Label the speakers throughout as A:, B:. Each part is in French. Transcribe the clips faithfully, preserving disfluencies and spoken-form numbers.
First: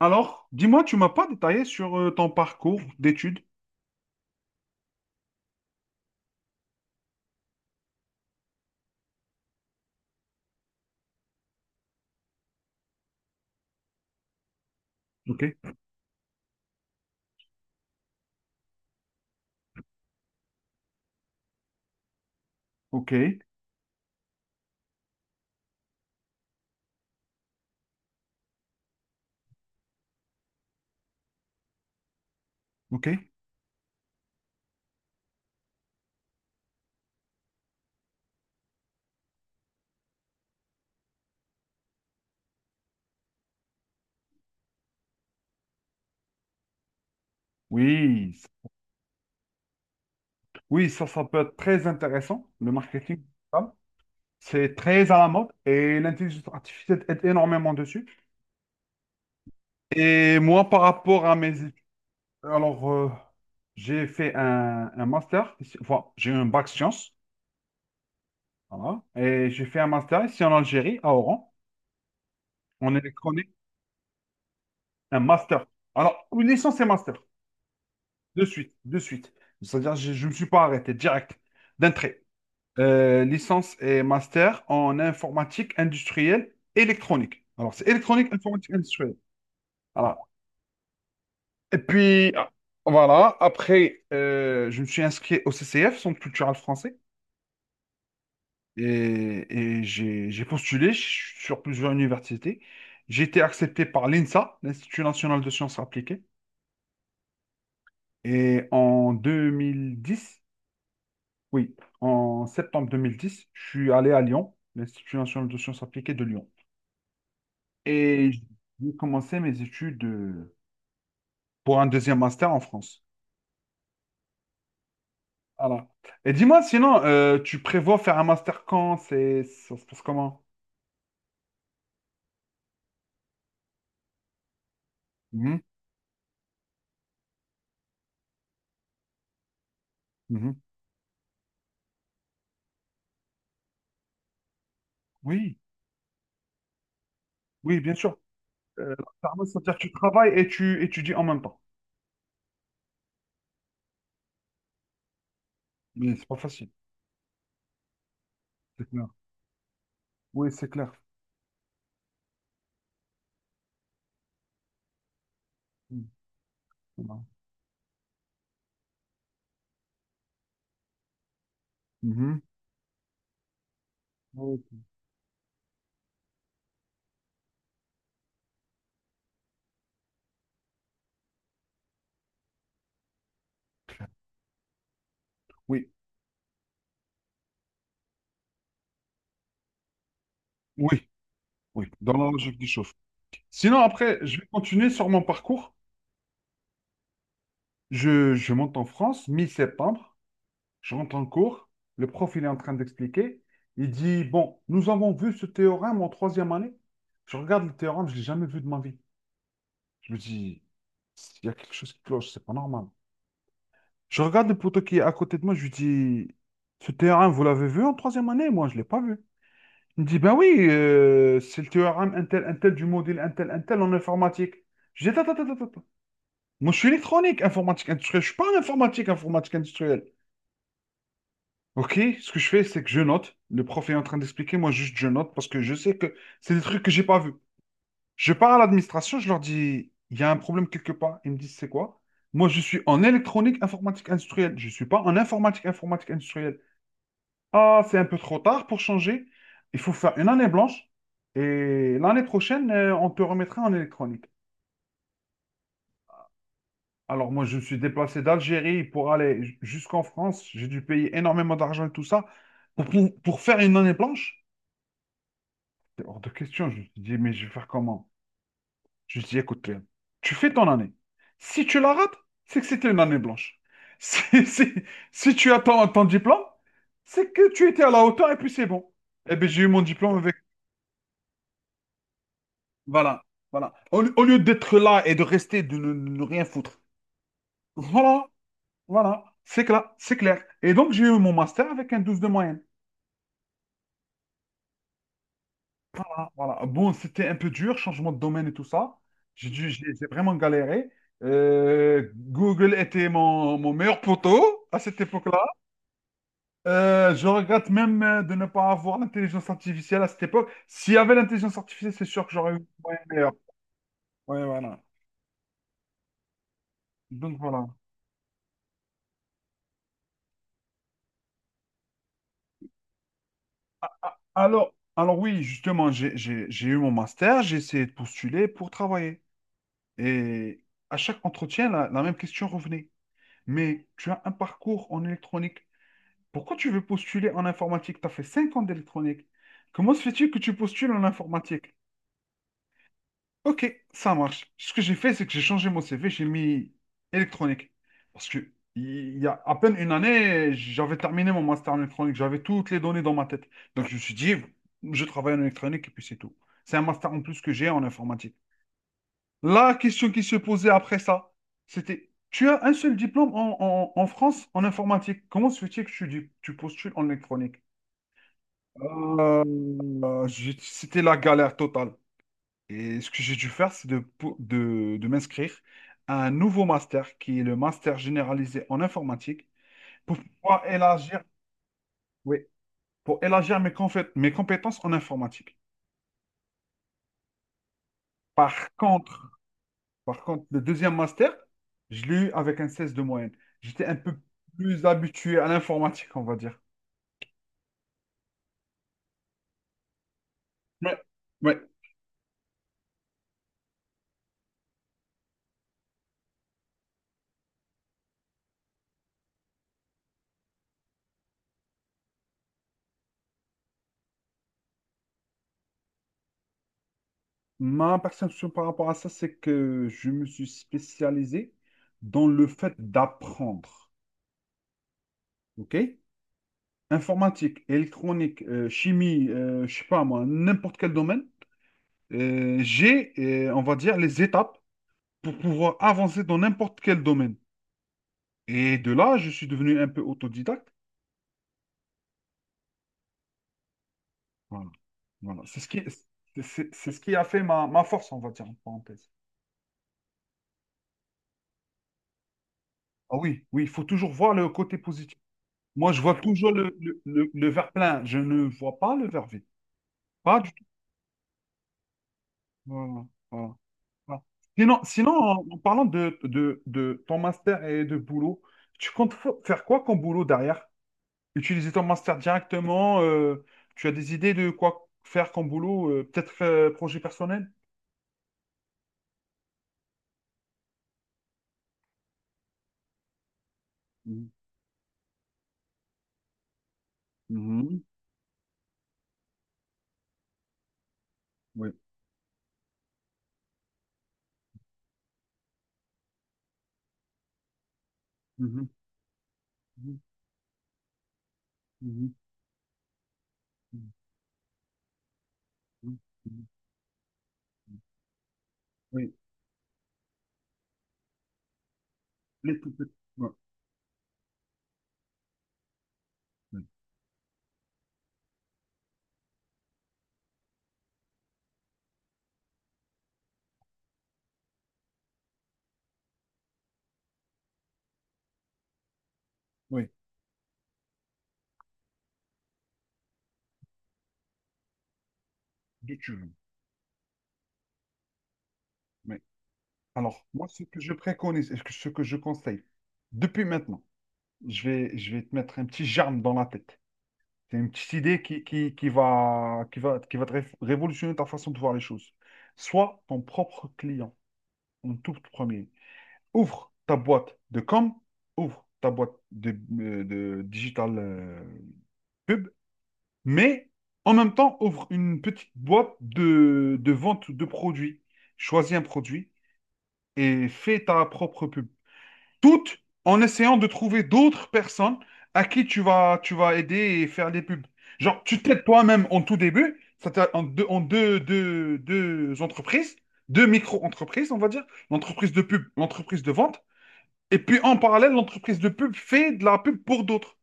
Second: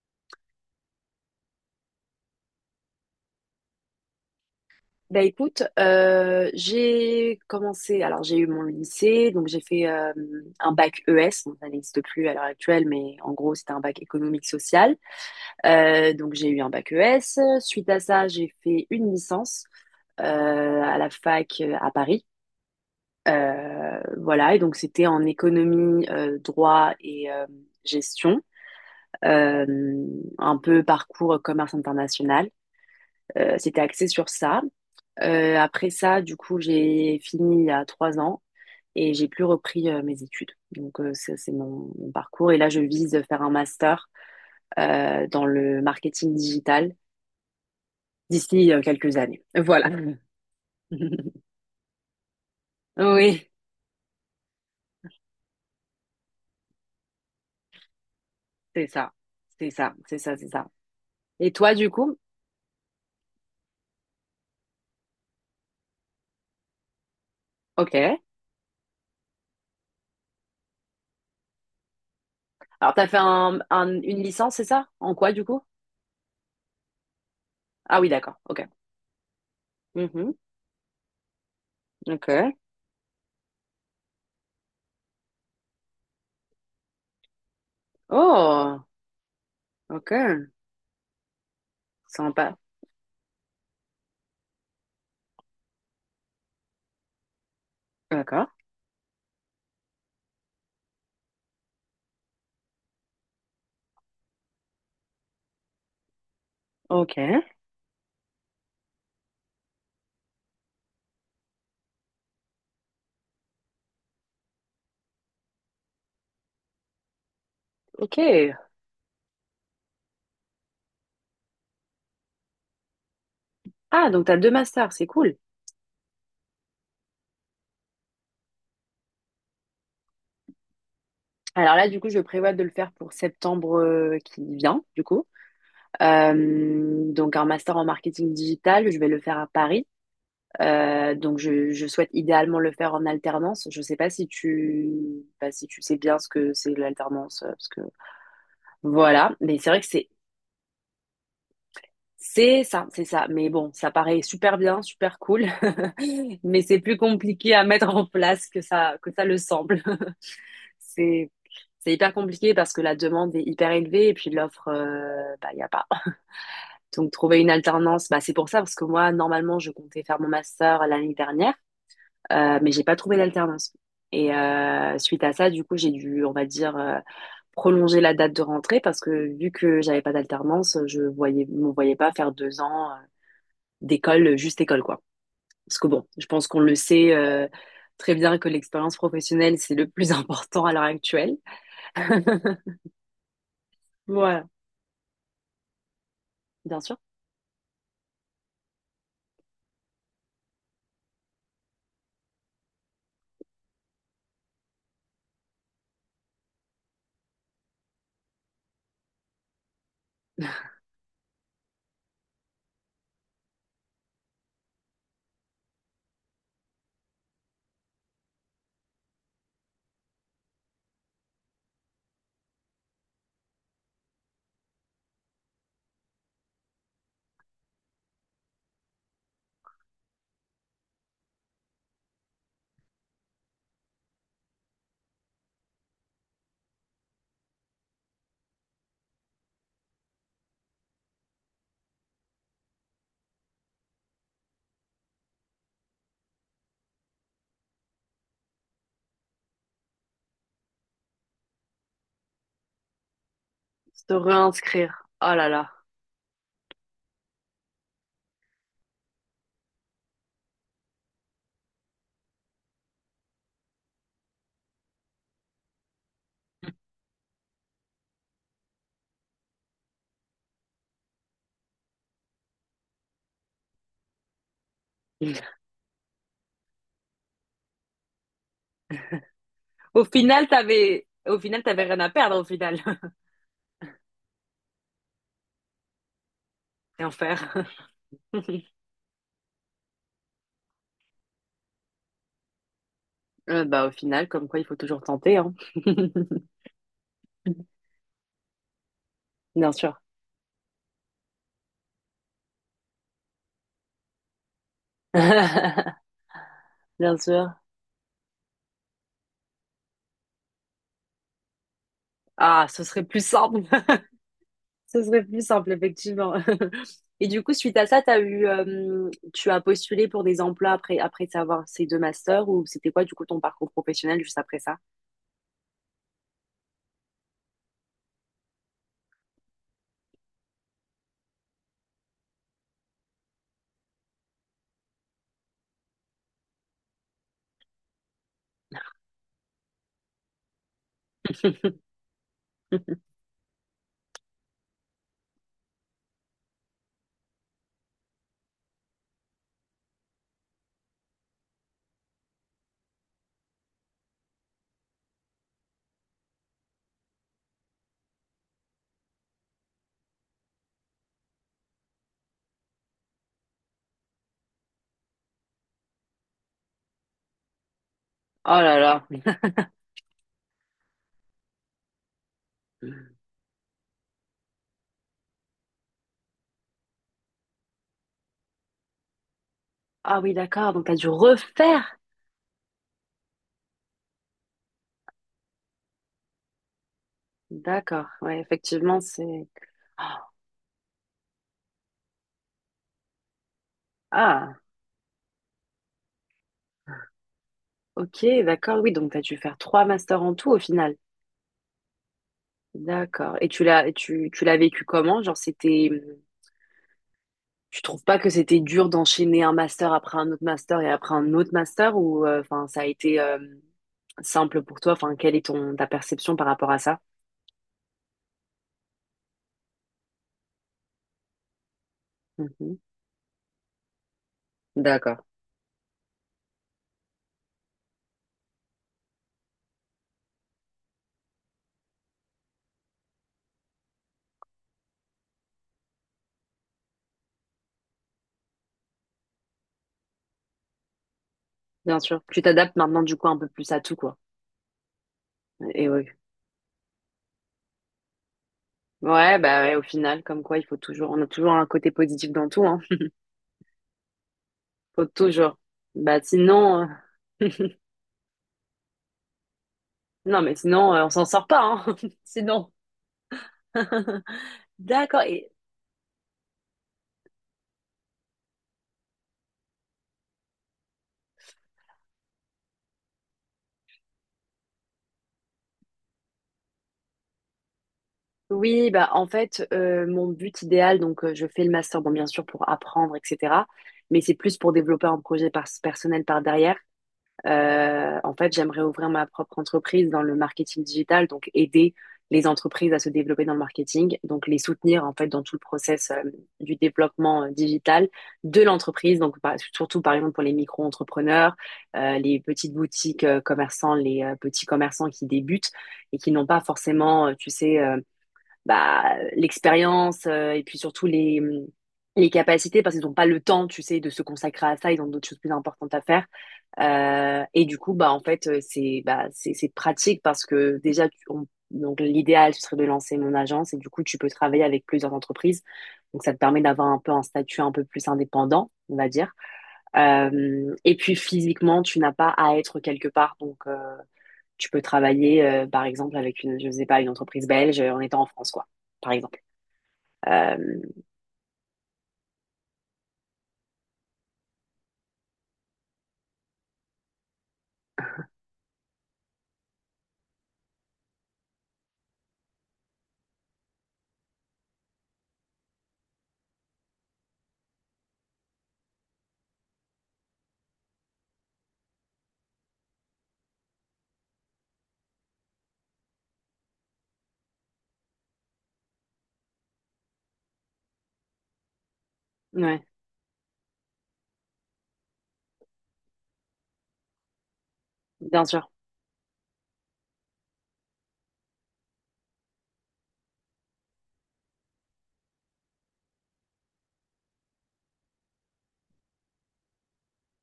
A: Alors, dis-moi, tu m'as pas détaillé sur euh, ton parcours d'études.
B: Bah écoute, euh, j'ai commencé, alors j'ai eu mon lycée, donc j'ai fait euh, un bac E S, bon, ça n'existe plus à l'heure actuelle, mais en gros c'était un bac économique social.
A: Ok,
B: Euh, donc j'ai eu un bac E S, suite à ça j'ai fait une licence euh, à la fac euh, à Paris.
A: ok,
B: Euh, voilà, et donc c'était en économie, euh, droit et euh, gestion. Euh, un peu parcours commerce international.
A: ok.
B: Euh, c'était axé sur ça. Euh, après ça, du coup, j'ai fini il y a trois ans et j'ai plus repris euh, mes études. Donc, euh, ça, c'est mon, mon parcours. Et là, je vise de faire un master euh, dans le marketing digital
A: Oui, c-
B: d'ici euh, quelques années. Voilà.
A: oui, ça, ça peut être très intéressant, le marketing
B: Oui,
A: digital. C'est très à la mode et l'intelligence artificielle est énormément dessus.
B: c'est ça. C'est ça, c'est ça,
A: Et
B: c'est ça.
A: moi, par rapport à
B: Et
A: mes études,
B: toi, du coup?
A: alors, euh, j'ai fait un, un master, ici- enfin, j'ai eu un bac sciences,
B: Ok.
A: voilà, et j'ai fait un master ici en Algérie, à Oran, en
B: Alors, t'as fait
A: électronique,
B: un, un- une licence, c'est ça? En
A: un
B: quoi, du coup?
A: master. Alors, une licence et master.
B: Ah oui, d'accord.
A: De
B: Ok.
A: suite, de suite. C'est-à-dire, je ne
B: Mhm.
A: me suis pas arrêté, direct, d'entrée.
B: Ok.
A: Euh, licence et master en informatique industrielle électronique. Alors, c'est électronique, informatique
B: Oh,
A: industrielle.
B: ok.
A: Voilà. Et puis, ah,
B: Sympa.
A: voilà, après, euh, je me suis inscrit au C C F, Centre culturel français,
B: D'accord.
A: et, et j'ai j'ai postulé ch- sur plusieurs universités. J'ai été accepté par l'I N S A, l'Institut national de sciences appliquées,
B: Ok.
A: et en deux mille dix, oui, en septembre deux mille dix, je suis allé à Lyon, l'Institut national de sciences appliquées de Lyon.
B: Ok.
A: Et j'ai commencé mes études euh, pour un deuxième master en France.
B: Ah, donc t'as deux masters, c'est cool.
A: Voilà. Et dis-moi, sinon, euh, tu prévois faire un master quand? C'est, ça se passe comment?
B: Alors là, du coup, je prévois de le faire pour septembre euh, qui vient, du coup.
A: Mhm,
B: Euh, donc un master en marketing digital, je vais le faire à Paris.
A: mhm.
B: Euh, donc je, je souhaite idéalement le faire en alternance. Je sais pas si tu, bah,
A: Oui,
B: si tu sais bien ce que c'est l'alternance, euh, parce
A: oui,
B: que
A: bien sûr. Euh,
B: voilà.
A: l'alternance,
B: Mais c'est
A: c'est-à-dire
B: vrai
A: que
B: que
A: tu
B: c'est
A: travailles et tu étudies en même temps.
B: c'est ça, c'est ça. Mais bon, ça paraît super bien, super cool,
A: Mais c'est pas
B: mais
A: facile.
B: c'est plus compliqué à mettre en place que
A: C'est
B: ça
A: clair.
B: que ça le semble.
A: Oui, c'est clair.
B: C'est c'est hyper compliqué parce que la demande est hyper élevée et puis l'offre, euh, bah, il n'y a pas.
A: Mhm.
B: Donc,
A: Voilà.
B: trouver une alternance, bah, c'est pour ça parce que moi, normalement, je comptais faire mon master l'année dernière,
A: Mhm.
B: euh, mais j'ai pas trouvé d'alternance. Et
A: Oui,
B: euh, suite à ça, du coup, j'ai dû, on va dire, euh, prolonger la date de rentrée parce que vu que j'avais pas d'alternance, je voyais, me voyais pas faire deux ans euh, d'école, euh, juste école, quoi. Parce que bon, je pense qu'on le sait euh, très bien que l'expérience professionnelle, c'est le plus important à l'heure
A: oui,
B: actuelle.
A: oui. Dans la logique des chauffe. Sinon, après, je vais
B: Voilà.
A: continuer sur mon parcours.
B: Bien sûr.
A: Je, je monte en France, mi-septembre, je rentre en cours, le prof il est en train d'expliquer, il dit, bon, nous avons vu ce théorème en troisième année, je regarde le théorème, je l'ai jamais vu de ma vie. Je me dis, il y a quelque chose qui cloche, c'est pas normal. Je regarde le poteau qui est à côté de moi, je lui dis, ce théorème, vous l'avez vu en troisième année? Moi, je l'ai pas vu. Il me dit, ben oui, euh, c'est le théorème intel, intel du module intel, intel en informatique. Je dis, attends, attends, attends, attends. Moi, je suis électronique, informatique industrielle, je suis pas en informatique, informatique industrielle. Ok, ce que je fais, c'est que je note. Le prof est en train d'expliquer, moi juste je note parce que je sais que c'est des trucs que j'ai pas vus. Je pars à l'administration, je leur dis, il y a un problème quelque part. Ils me disent, c'est quoi? Moi, je suis en électronique informatique industrielle. Je ne suis pas en informatique informatique industrielle. Ah, c'est un peu trop tard pour changer. Il faut faire une année blanche et l'année prochaine, euh, on te remettra en
B: Se
A: électronique.
B: réinscrire. Oh là là.
A: Alors moi, je me suis déplacé d'Algérie pour aller j- jusqu'en France. J'ai dû payer énormément d'argent et tout ça pour, pour pour faire une année blanche. C'est hors de question. Je me dis mais je vais faire comment? Je me suis écoute, Léon, tu fais ton année. Si tu la rates, c'est que c'était une année blanche. Si, si, si tu as ton ton diplôme, c'est que tu étais à la hauteur et puis c'est bon. Eh bien, j'ai eu mon
B: Au
A: diplôme avec.
B: final, t'avais, au final, t'avais rien à perdre au final.
A: Voilà, voilà. Au, au lieu d'être là et de rester, de ne, ne rien foutre.
B: Rien faire.
A: Voilà, voilà. C'est clair, c'est clair. Et donc, j'ai eu mon master avec un douze de moyenne.
B: Euh, bah, au final, comme quoi, il faut toujours tenter, hein.
A: Voilà. Bon, c'était un peu dur, changement de domaine et tout ça. J'ai dû,
B: Bien
A: j'ai
B: sûr.
A: j'ai vraiment galéré. Euh, Google était mon, mon meilleur poteau à cette époque-là. Euh,
B: Bien
A: je
B: sûr.
A: regrette même euh, de ne pas avoir l'intelligence artificielle à cette époque. S'il y avait l'intelligence artificielle, c'est sûr que j'aurais eu un
B: Ah, ce
A: moyen
B: serait plus
A: meilleur.
B: simple.
A: Ouais, voilà.
B: Ce serait plus simple, effectivement. Et
A: Donc
B: du coup,
A: voilà.
B: suite à ça, t'as eu, euh, tu as postulé pour des emplois après, après avoir ces deux masters ou c'était quoi, du coup, ton parcours professionnel juste après
A: Alors,
B: ça?
A: alors oui, justement, j'ai j'ai- j'ai eu mon master, j'ai essayé de postuler pour travailler. Et à chaque entretien, la, la même question revenait. Mais tu as un parcours en électronique. Pourquoi tu veux postuler en informatique? Tu as fait cinq ans d'électronique. Comment se fait-il que tu postules en informatique? Ok, ça marche. Ce que j'ai fait, c'est que j'ai changé mon C V, j'ai mis électronique. Parce que il y a à peine une année, j'avais terminé mon master en électronique, j'avais toutes les données dans ma tête. Donc je me suis dit, je travaille en électronique et puis c'est tout. C'est un master en plus que j'ai en informatique. La question qui se posait après ça, c'était, tu as un seul diplôme en, en- en France en informatique. Comment se fait-il que tu, tu postules en électronique?
B: Oh là là.
A: Euh, j'ai- c'était la galère totale. Et ce que j'ai dû faire, c'est de, pou- de, de m'inscrire à un nouveau master qui est le master généralisé en informatique pour
B: Ah oui,
A: pouvoir
B: d'accord. Donc, t'as dû
A: élargir,
B: refaire.
A: oui, pour élargir mes, confé- mes compétences en informatique.
B: D'accord. Ouais,
A: Par
B: effectivement,
A: contre,
B: c'est...
A: par contre, le deuxième master, je l'ai eu avec un seize de moyenne. J'étais un peu
B: Ah,
A: plus habitué à l'informatique, on va dire.
B: ok, d'accord. Oui, donc, t'as dû faire trois masters en tout au final.
A: Ouais, ouais.
B: D'accord. Et tu l'as, tu, tu l'as vécu comment? Genre, c'était, tu trouves pas que c'était dur d'enchaîner un master après un autre master et après un autre master ou, euh, enfin, ça a été euh, simple pour toi? Enfin, quelle est ton ta perception par rapport à ça?
A: Ma perception par rapport à ça, c'est que je me suis spécialisé dans le fait
B: Mhm.
A: d'apprendre.
B: D'accord.
A: OK? Informatique, électronique, euh, chimie, euh, je sais pas moi, n'importe quel domaine. Euh, j'ai, euh, on va dire, les étapes pour pouvoir avancer dans n'importe quel domaine. Et de là, je suis devenu un peu autodidacte.
B: Bien sûr. Tu t'adaptes maintenant du coup un peu plus à tout quoi.
A: Voilà. Voilà. C'est ce qui,
B: Et oui.
A: c'est c'est- c'est ce qui a fait ma, ma force, on va dire, en parenthèse.
B: Ouais, bah ouais, au final, comme quoi, il faut toujours, on a toujours un côté positif dans tout, hein.
A: Ah oui, oui, il faut toujours voir le côté
B: Faut
A: positif.
B: toujours.
A: Moi, je vois
B: Bah
A: toujours le,
B: sinon,
A: le, le- le
B: euh,
A: verre plein. Je ne vois pas le verre vide. Pas
B: non
A: du
B: mais
A: tout.
B: sinon, euh, on s'en sort pas, hein. Sinon.
A: Voilà, voilà, voilà. Sinon, sinon,
B: D'accord.
A: en,
B: Et
A: en parlant de, de, de ton master et de boulot, tu comptes fa- faire quoi comme boulot derrière? Utiliser ton master directement, euh, tu as des idées de quoi faire comme boulot, euh, peut-être euh, projet personnel?
B: oui, bah en fait, euh, mon but idéal, donc euh, je fais le master, bon bien sûr pour apprendre, et cetera. Mais
A: Mhm.
B: c'est plus pour développer un projet par- personnel par derrière.
A: Mhm.
B: Euh, en fait, j'aimerais ouvrir ma propre entreprise dans le marketing digital, donc
A: Oui.
B: aider les entreprises à se développer dans le marketing, donc les soutenir en fait dans tout le process euh, du développement euh, digital de
A: Mhm.
B: l'entreprise. Donc par-
A: Mhm.
B: surtout par exemple pour les micro-entrepreneurs,
A: Mhm.
B: euh, les petites boutiques euh, commerçants, les euh, petits commerçants qui débutent
A: Mhm.
B: et qui n'ont
A: Mhm.
B: pas forcément, euh, tu sais. Euh,
A: Oui.
B: bah, l'expérience euh, et puis surtout les, les
A: Les- tout
B: capacités
A: petits-
B: parce qu'ils n'ont pas
A: ouais.
B: le temps, tu sais, de se consacrer à ça, ils ont d'autres choses plus importantes à faire.
A: Oui.
B: Euh, et du coup, bah, en fait, euh, c'est bah, c'est c'est pratique parce que déjà, tu- on- donc l'idéal, ce serait de lancer mon agence et du coup, tu peux travailler avec plusieurs entreprises. Donc, ça te permet d'avoir un peu un statut un peu plus indépendant, on va dire.
A: Oui.
B: Euh, et puis, physiquement, tu n'as pas à être quelque part. Donc, euh, tu peux travailler, euh, par
A: D'où tu
B: exemple,
A: veux.
B: avec une, je sais pas, une entreprise belge euh, en étant en France, quoi, par
A: Oui.
B: exemple.
A: Alors, moi,
B: Euh,
A: ce que je préconise et ce que ce que je conseille, depuis maintenant, je vais, je vais te mettre un petit germe dans la tête. C'est une petite idée qui, qui, qui va, qui va, qui va te ré- révolutionner ta façon de voir les choses. Sois ton propre client en tout premier. Ouvre ta boîte de com, ouvre ta boîte de, euh, de digital euh, pub, mais en même temps, ouvre une petite boîte de, de vente de produits. Choisis un produit et fais ta propre pub. Toutes
B: ouais,
A: en essayant de trouver d'autres personnes à qui tu vas, tu vas aider et faire des pubs. Genre, tu
B: bien
A: t'aides
B: sûr,
A: toi-même en tout début, ça t'a- en deux, en deux, deux- deux entreprises, deux micro-entreprises, on va dire, l'entreprise de pub, l'entreprise de vente, et puis en parallèle, l'entreprise de pub fait de la pub pour d'autres.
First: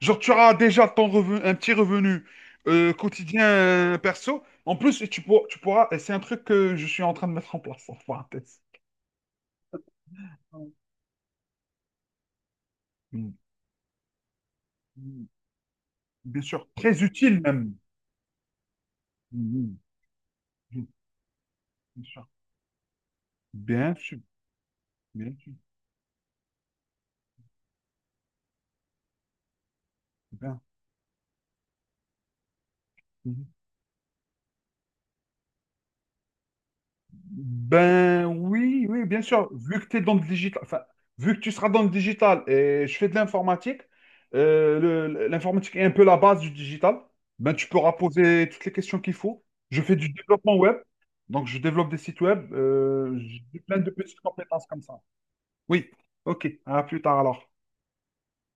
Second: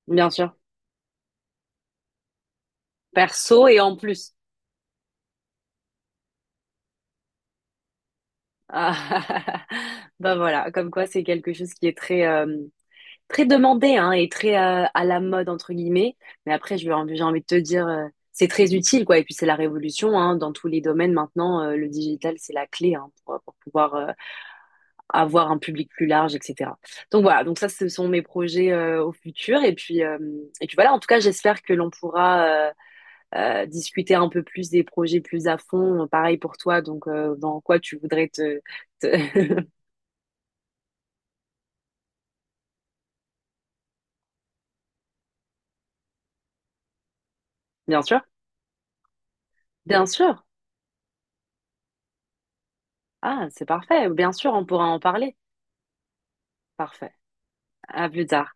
A: Genre, tu
B: bien sûr.
A: auras déjà ton revenu, un petit revenu euh, quotidien
B: Perso et en
A: euh,
B: plus.
A: perso. En plus, et tu pourras, tu pourras, et c'est un truc que je suis en train de mettre en place, en parenthèse.
B: Ah, ben voilà, comme quoi c'est quelque chose qui est très, euh, très demandé hein, et très euh, à la
A: Mm.
B: mode, entre guillemets.
A: Bien
B: Mais
A: sûr,
B: après, j'ai
A: très
B: envie, j'ai
A: utile
B: envie de te
A: même.
B: dire, euh, c'est très utile, quoi. Et puis c'est la
A: Mhm.
B: révolution hein, dans tous les domaines maintenant. Euh, le
A: Bien sûr.
B: digital, c'est la clé hein, pour, pour pouvoir
A: Bien
B: euh,
A: sûr. Bien
B: avoir
A: sûr.
B: un public plus large, et cetera. Donc voilà, donc ça, ce sont mes projets euh, au futur. Et puis, euh,
A: Bien.
B: et puis voilà, en tout cas, j'espère que l'on pourra euh,
A: Mhm.
B: euh, discuter un peu plus des projets plus à fond. Pareil pour toi, donc euh, dans quoi tu
A: Ben
B: voudrais te...
A: oui, oui, bien sûr.
B: te-
A: Vu que tu es dans le digital, enfin, vu que tu seras dans le digital et je fais de l'informatique, euh, le- l'informatique est un peu la base du digital. Ben, tu pourras
B: Bien sûr,
A: poser toutes les questions qu'il faut. Je fais
B: bien
A: du
B: sûr.
A: développement web, donc je développe des sites web. Euh,
B: Ah,
A: j'ai
B: c'est
A: plein de
B: parfait.
A: petites
B: Bien sûr, on
A: compétences comme
B: pourra
A: ça.
B: en parler.
A: Oui, ok. À plus
B: Parfait.
A: tard alors.
B: À plus tard.